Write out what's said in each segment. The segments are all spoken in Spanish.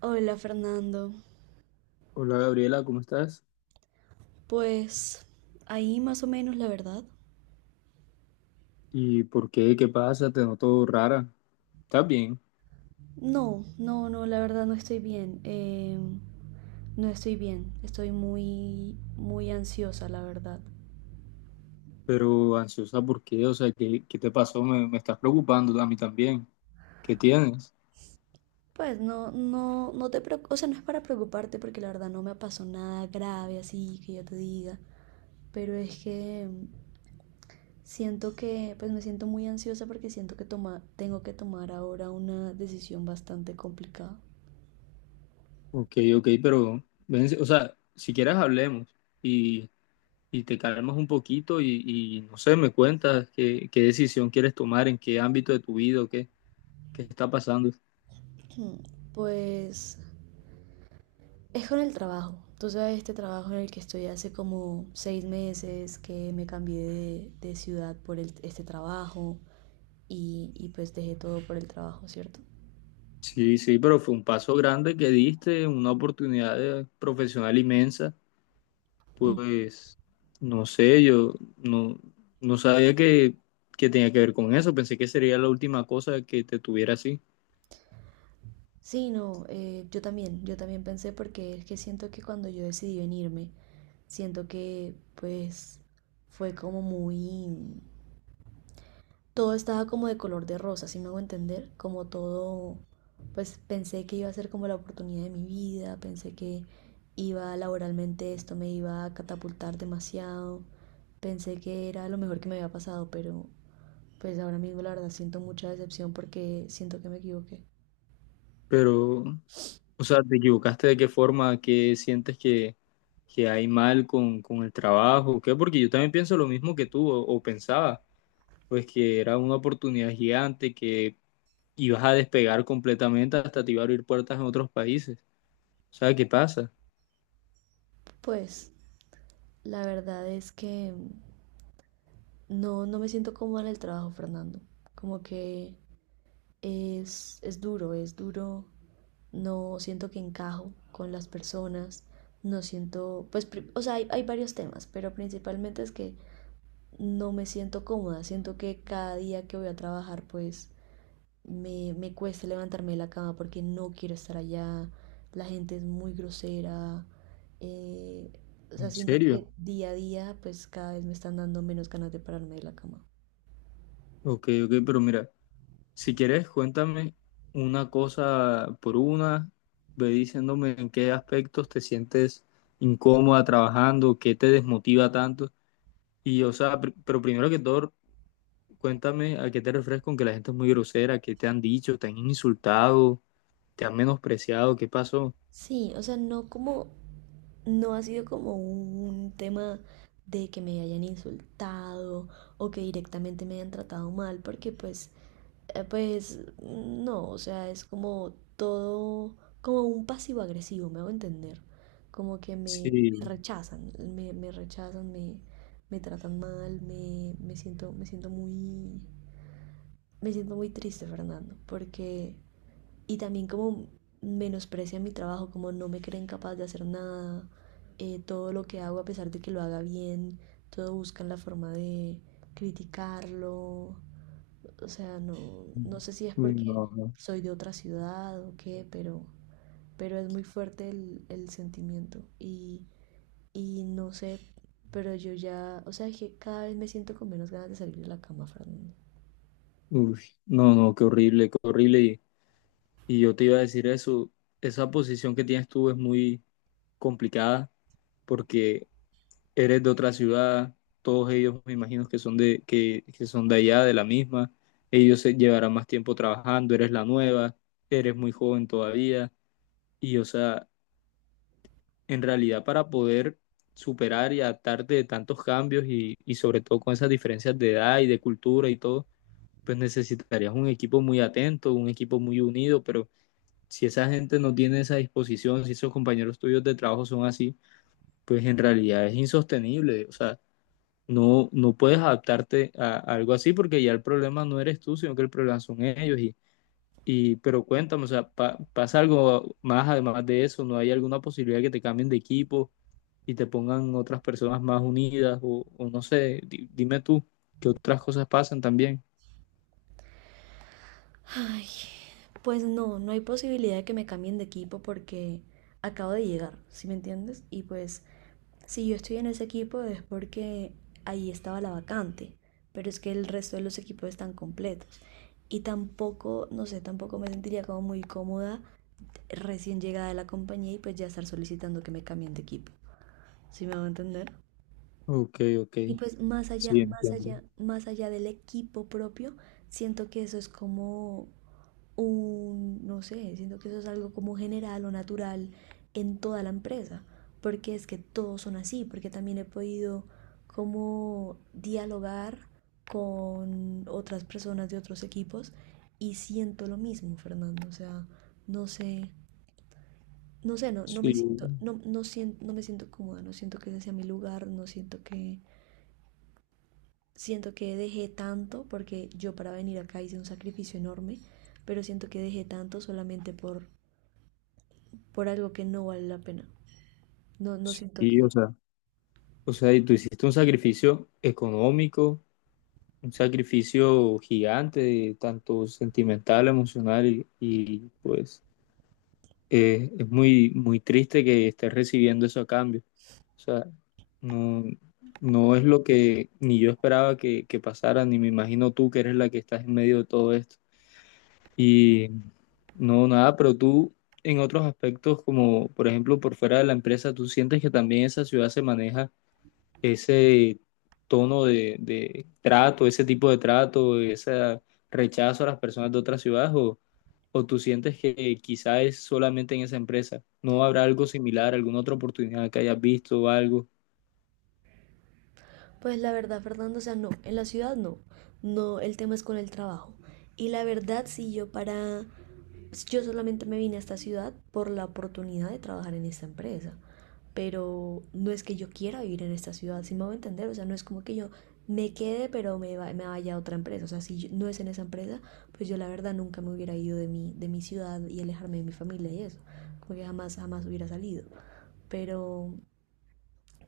Hola, Fernando, Hola Gabriela, ¿cómo estás? pues ahí más o menos, la verdad. ¿Y por qué? ¿Qué pasa? Te noto rara. ¿Estás bien? No, no, no, la verdad no estoy bien. No estoy bien, estoy muy, muy ansiosa, la verdad. Pero ansiosa, ¿por qué? O sea, ¿qué te pasó? Me estás preocupando a mí también. ¿Qué tienes? Pues no, no, no te preocupes, o sea, no es para preocuparte porque la verdad no me pasó nada grave así que yo te diga, pero es que siento que, pues me siento muy ansiosa porque siento que tengo que tomar ahora una decisión bastante complicada. Ok, ok, pero, ven, o sea, si quieres hablemos y, y te calmas un poquito y, no sé, me cuentas qué decisión quieres tomar, en qué ámbito de tu vida o qué, qué está pasando. Pues es con el trabajo. Tú sabes, este trabajo en el que estoy hace como 6 meses, que me cambié de, ciudad por este trabajo y pues dejé todo por el trabajo, ¿cierto? Sí, sí, pero fue un paso grande que diste, una oportunidad profesional inmensa. Ujú. Pues no sé, yo no, no sabía que tenía que ver con eso, pensé que sería la última cosa que te tuviera así. Sí, no, yo también pensé porque es que siento que cuando yo decidí venirme, siento que pues fue como muy, todo estaba como de color de rosa, si me hago entender, como todo, pues pensé que iba a ser como la oportunidad de mi vida, pensé que iba laboralmente, esto me iba a catapultar demasiado, pensé que era lo mejor que me había pasado, pero pues ahora mismo la verdad siento mucha decepción porque siento que me equivoqué. Pero, o sea, ¿te equivocaste de qué forma, qué sientes que hay mal con el trabajo? ¿Qué? Porque yo también pienso lo mismo que tú, o pensaba, pues que era una oportunidad gigante, que ibas a despegar completamente, hasta te iba a abrir puertas en otros países. O sea, ¿qué pasa? Pues la verdad es que no, no me siento cómoda en el trabajo, Fernando, como que es duro, es duro. No siento que encajo con las personas. No siento, pues, o sea, hay varios temas, pero principalmente es que no me siento cómoda. Siento que cada día que voy a trabajar, pues, me cuesta levantarme de la cama porque no quiero estar allá. La gente es muy grosera. eh, o sea, ¿En siento serio? que día a día, pues, cada vez me están dando menos ganas de pararme de la cama. Ok, ok, pero mira. Si quieres, cuéntame una cosa por una, ve diciéndome en qué aspectos te sientes incómoda trabajando, qué te desmotiva tanto. Y, o sea, pero primero que todo, cuéntame a qué te refieres con que la gente es muy grosera, qué te han dicho, te han insultado, te han menospreciado, qué pasó. Sí, o sea, no como, no ha sido como un tema de que me hayan insultado o que directamente me hayan tratado mal, porque pues, pues no, o sea, es como todo, como un pasivo agresivo, me hago entender. Como que me Sí. rechazan, me rechazan, me tratan mal, me siento muy triste, Fernando, porque, y también como menosprecian mi trabajo, como no me creen capaz de hacer nada, todo lo que hago a pesar de que lo haga bien, todo buscan la forma de criticarlo, o sea, no, no sé si es Uy, porque no, no. soy de otra ciudad o qué, pero es muy fuerte el sentimiento y no sé, pero yo ya, o sea, que cada vez me siento con menos ganas de salir de la cama, Fernando. Uy, no, no, qué horrible, qué horrible. Y yo te iba a decir eso, esa posición que tienes tú es muy complicada porque eres de otra ciudad, todos ellos me imagino que son de allá, de la misma, ellos se llevarán más tiempo trabajando, eres la nueva, eres muy joven todavía, y o sea, en realidad para poder superar y adaptarte de tantos cambios y sobre todo con esas diferencias de edad y de cultura y todo, pues necesitarías un equipo muy atento, un equipo muy unido, pero si esa gente no tiene esa disposición, si esos compañeros tuyos de trabajo son así, pues en realidad es insostenible, o sea, no, no puedes adaptarte a algo así porque ya el problema no eres tú, sino que el problema son ellos. Y pero cuéntame, o sea, ¿pasa algo más además de eso? ¿No hay alguna posibilidad que te cambien de equipo y te pongan otras personas más unidas? O no sé, dime tú, ¿qué otras cosas pasan también? Ay, pues no, no hay posibilidad de que me cambien de equipo porque acabo de llegar, ¿sí me entiendes? Y pues si yo estoy en ese equipo es porque ahí estaba la vacante, pero es que el resto de los equipos están completos. Y tampoco, no sé, tampoco me sentiría como muy cómoda recién llegada de la compañía y pues ya estar solicitando que me cambien de equipo, ¿sí me va a entender? Ok, ok, Y pues más allá, sí, más entiendo. allá, más allá del equipo propio, siento que eso es como un, no sé, siento que eso es algo como general o natural en toda la empresa, porque es que todos son así, porque también he podido como dialogar con otras personas de otros equipos y siento lo mismo, Fernando, o sea, no sé, no, Sí, no, no me siento cómoda, no siento que ese sea mi lugar, no siento que, siento que dejé tanto, porque yo para venir acá hice un sacrificio enorme, pero siento que dejé tanto solamente por algo que no vale la pena. No, no siento que... sí, o sea. O sea, y tú hiciste un sacrificio económico, un sacrificio gigante, tanto sentimental, emocional y, pues es muy, muy triste que estés recibiendo eso a cambio. O sea, no, no es lo que ni yo esperaba que pasara, ni me imagino tú que eres la que estás en medio de todo esto. Y no, nada, pero tú en otros aspectos, como por ejemplo por fuera de la empresa, ¿tú sientes que también esa ciudad se maneja ese tono de trato, ese tipo de trato, ese rechazo a las personas de otras ciudades, o tú sientes que quizá es solamente en esa empresa? ¿No habrá algo similar, alguna otra oportunidad que hayas visto o algo? Pues la verdad, Fernando, o sea, no, en la ciudad no. No, el tema es con el trabajo. Y la verdad, si yo para... pues, yo solamente me vine a esta ciudad por la oportunidad de trabajar en esta empresa. Pero no es que yo quiera vivir en esta ciudad, si me voy a entender. O sea, no es como que yo me quede, pero me, me vaya a otra empresa. O sea, no es en esa empresa, pues yo la verdad nunca me hubiera ido de mi ciudad y alejarme de mi familia y eso. Como que jamás, jamás hubiera salido. Pero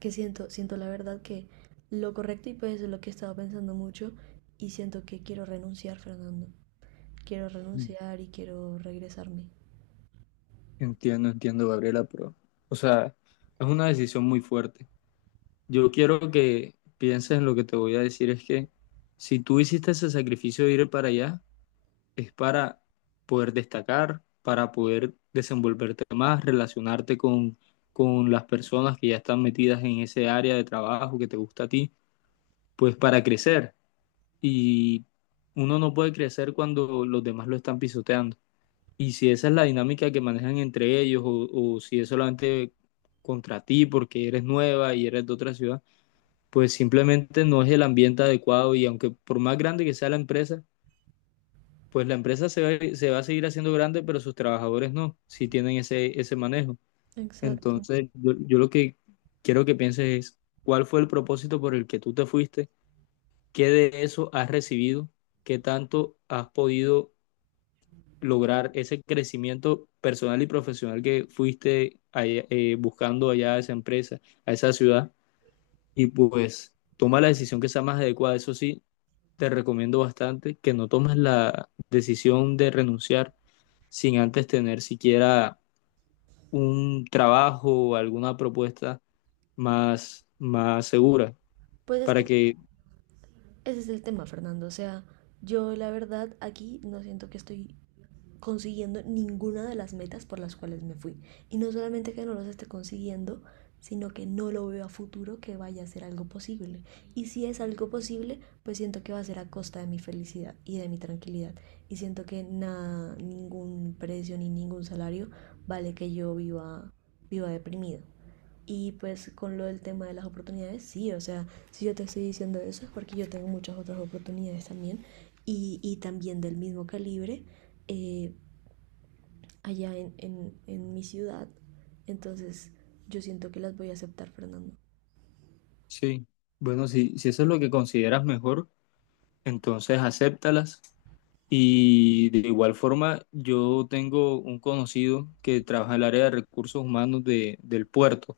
que siento, siento la verdad que lo correcto, y pues eso es lo que he estado pensando mucho, y siento que quiero renunciar, Fernando. Quiero Mm. renunciar y quiero regresarme. Entiendo, entiendo, Gabriela, pero, o sea, es una decisión muy fuerte. Yo quiero que pienses en lo que te voy a decir, es que si tú hiciste ese sacrificio de ir para allá, es para poder destacar, para poder desenvolverte más, relacionarte con las personas que ya están metidas en ese área de trabajo que te gusta a ti, pues para crecer. Y uno no puede crecer cuando los demás lo están pisoteando. Y si esa es la dinámica que manejan entre ellos o si es solamente contra ti porque eres nueva y eres de otra ciudad, pues simplemente no es el ambiente adecuado y aunque por más grande que sea la empresa, pues la empresa se va a seguir haciendo grande, pero sus trabajadores no, si tienen ese, ese manejo. Exacto. Entonces, yo lo que quiero que pienses es, ¿cuál fue el propósito por el que tú te fuiste? ¿Qué de eso has recibido? ¿Qué tanto has podido lograr ese crecimiento personal y profesional que fuiste buscando allá a esa empresa, a esa ciudad? Y pues toma la decisión que sea más adecuada, eso sí, te recomiendo bastante que no tomes la decisión de renunciar sin antes tener siquiera un trabajo o alguna propuesta más, más segura. Pues es que Para que, ese es el tema, Fernando. O sea, yo la verdad aquí no siento que estoy consiguiendo ninguna de las metas por las cuales me fui. Y no solamente que no los esté consiguiendo, sino que no lo veo a futuro que vaya a ser algo posible. Y si es algo posible, pues siento que va a ser a costa de mi felicidad y de mi tranquilidad. Y siento que nada, ningún precio ni ningún salario vale que yo viva, viva deprimido. Y pues con lo del tema de las oportunidades, sí, o sea, si yo te estoy diciendo eso es porque yo tengo muchas otras oportunidades también, y también del mismo calibre, eh, allá en, en mi ciudad. Entonces yo siento que las voy a aceptar, Fernando. sí, bueno, si, si eso es lo que consideras mejor, entonces acéptalas. Y de igual forma, yo tengo un conocido que trabaja en el área de recursos humanos de, del puerto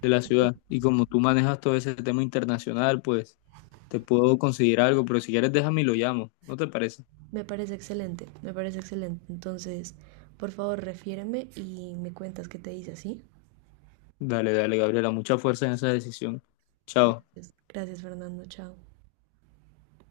de la ciudad. Y como tú manejas todo ese tema internacional, pues te puedo conseguir algo, pero si quieres déjame y lo llamo, ¿no te parece? Me parece excelente, me parece excelente. Entonces, por favor, refiéreme y me cuentas qué te dice, ¿sí? Dale, dale, Gabriela, mucha fuerza en esa decisión. Chao. Gracias. Gracias, Fernando. Chao.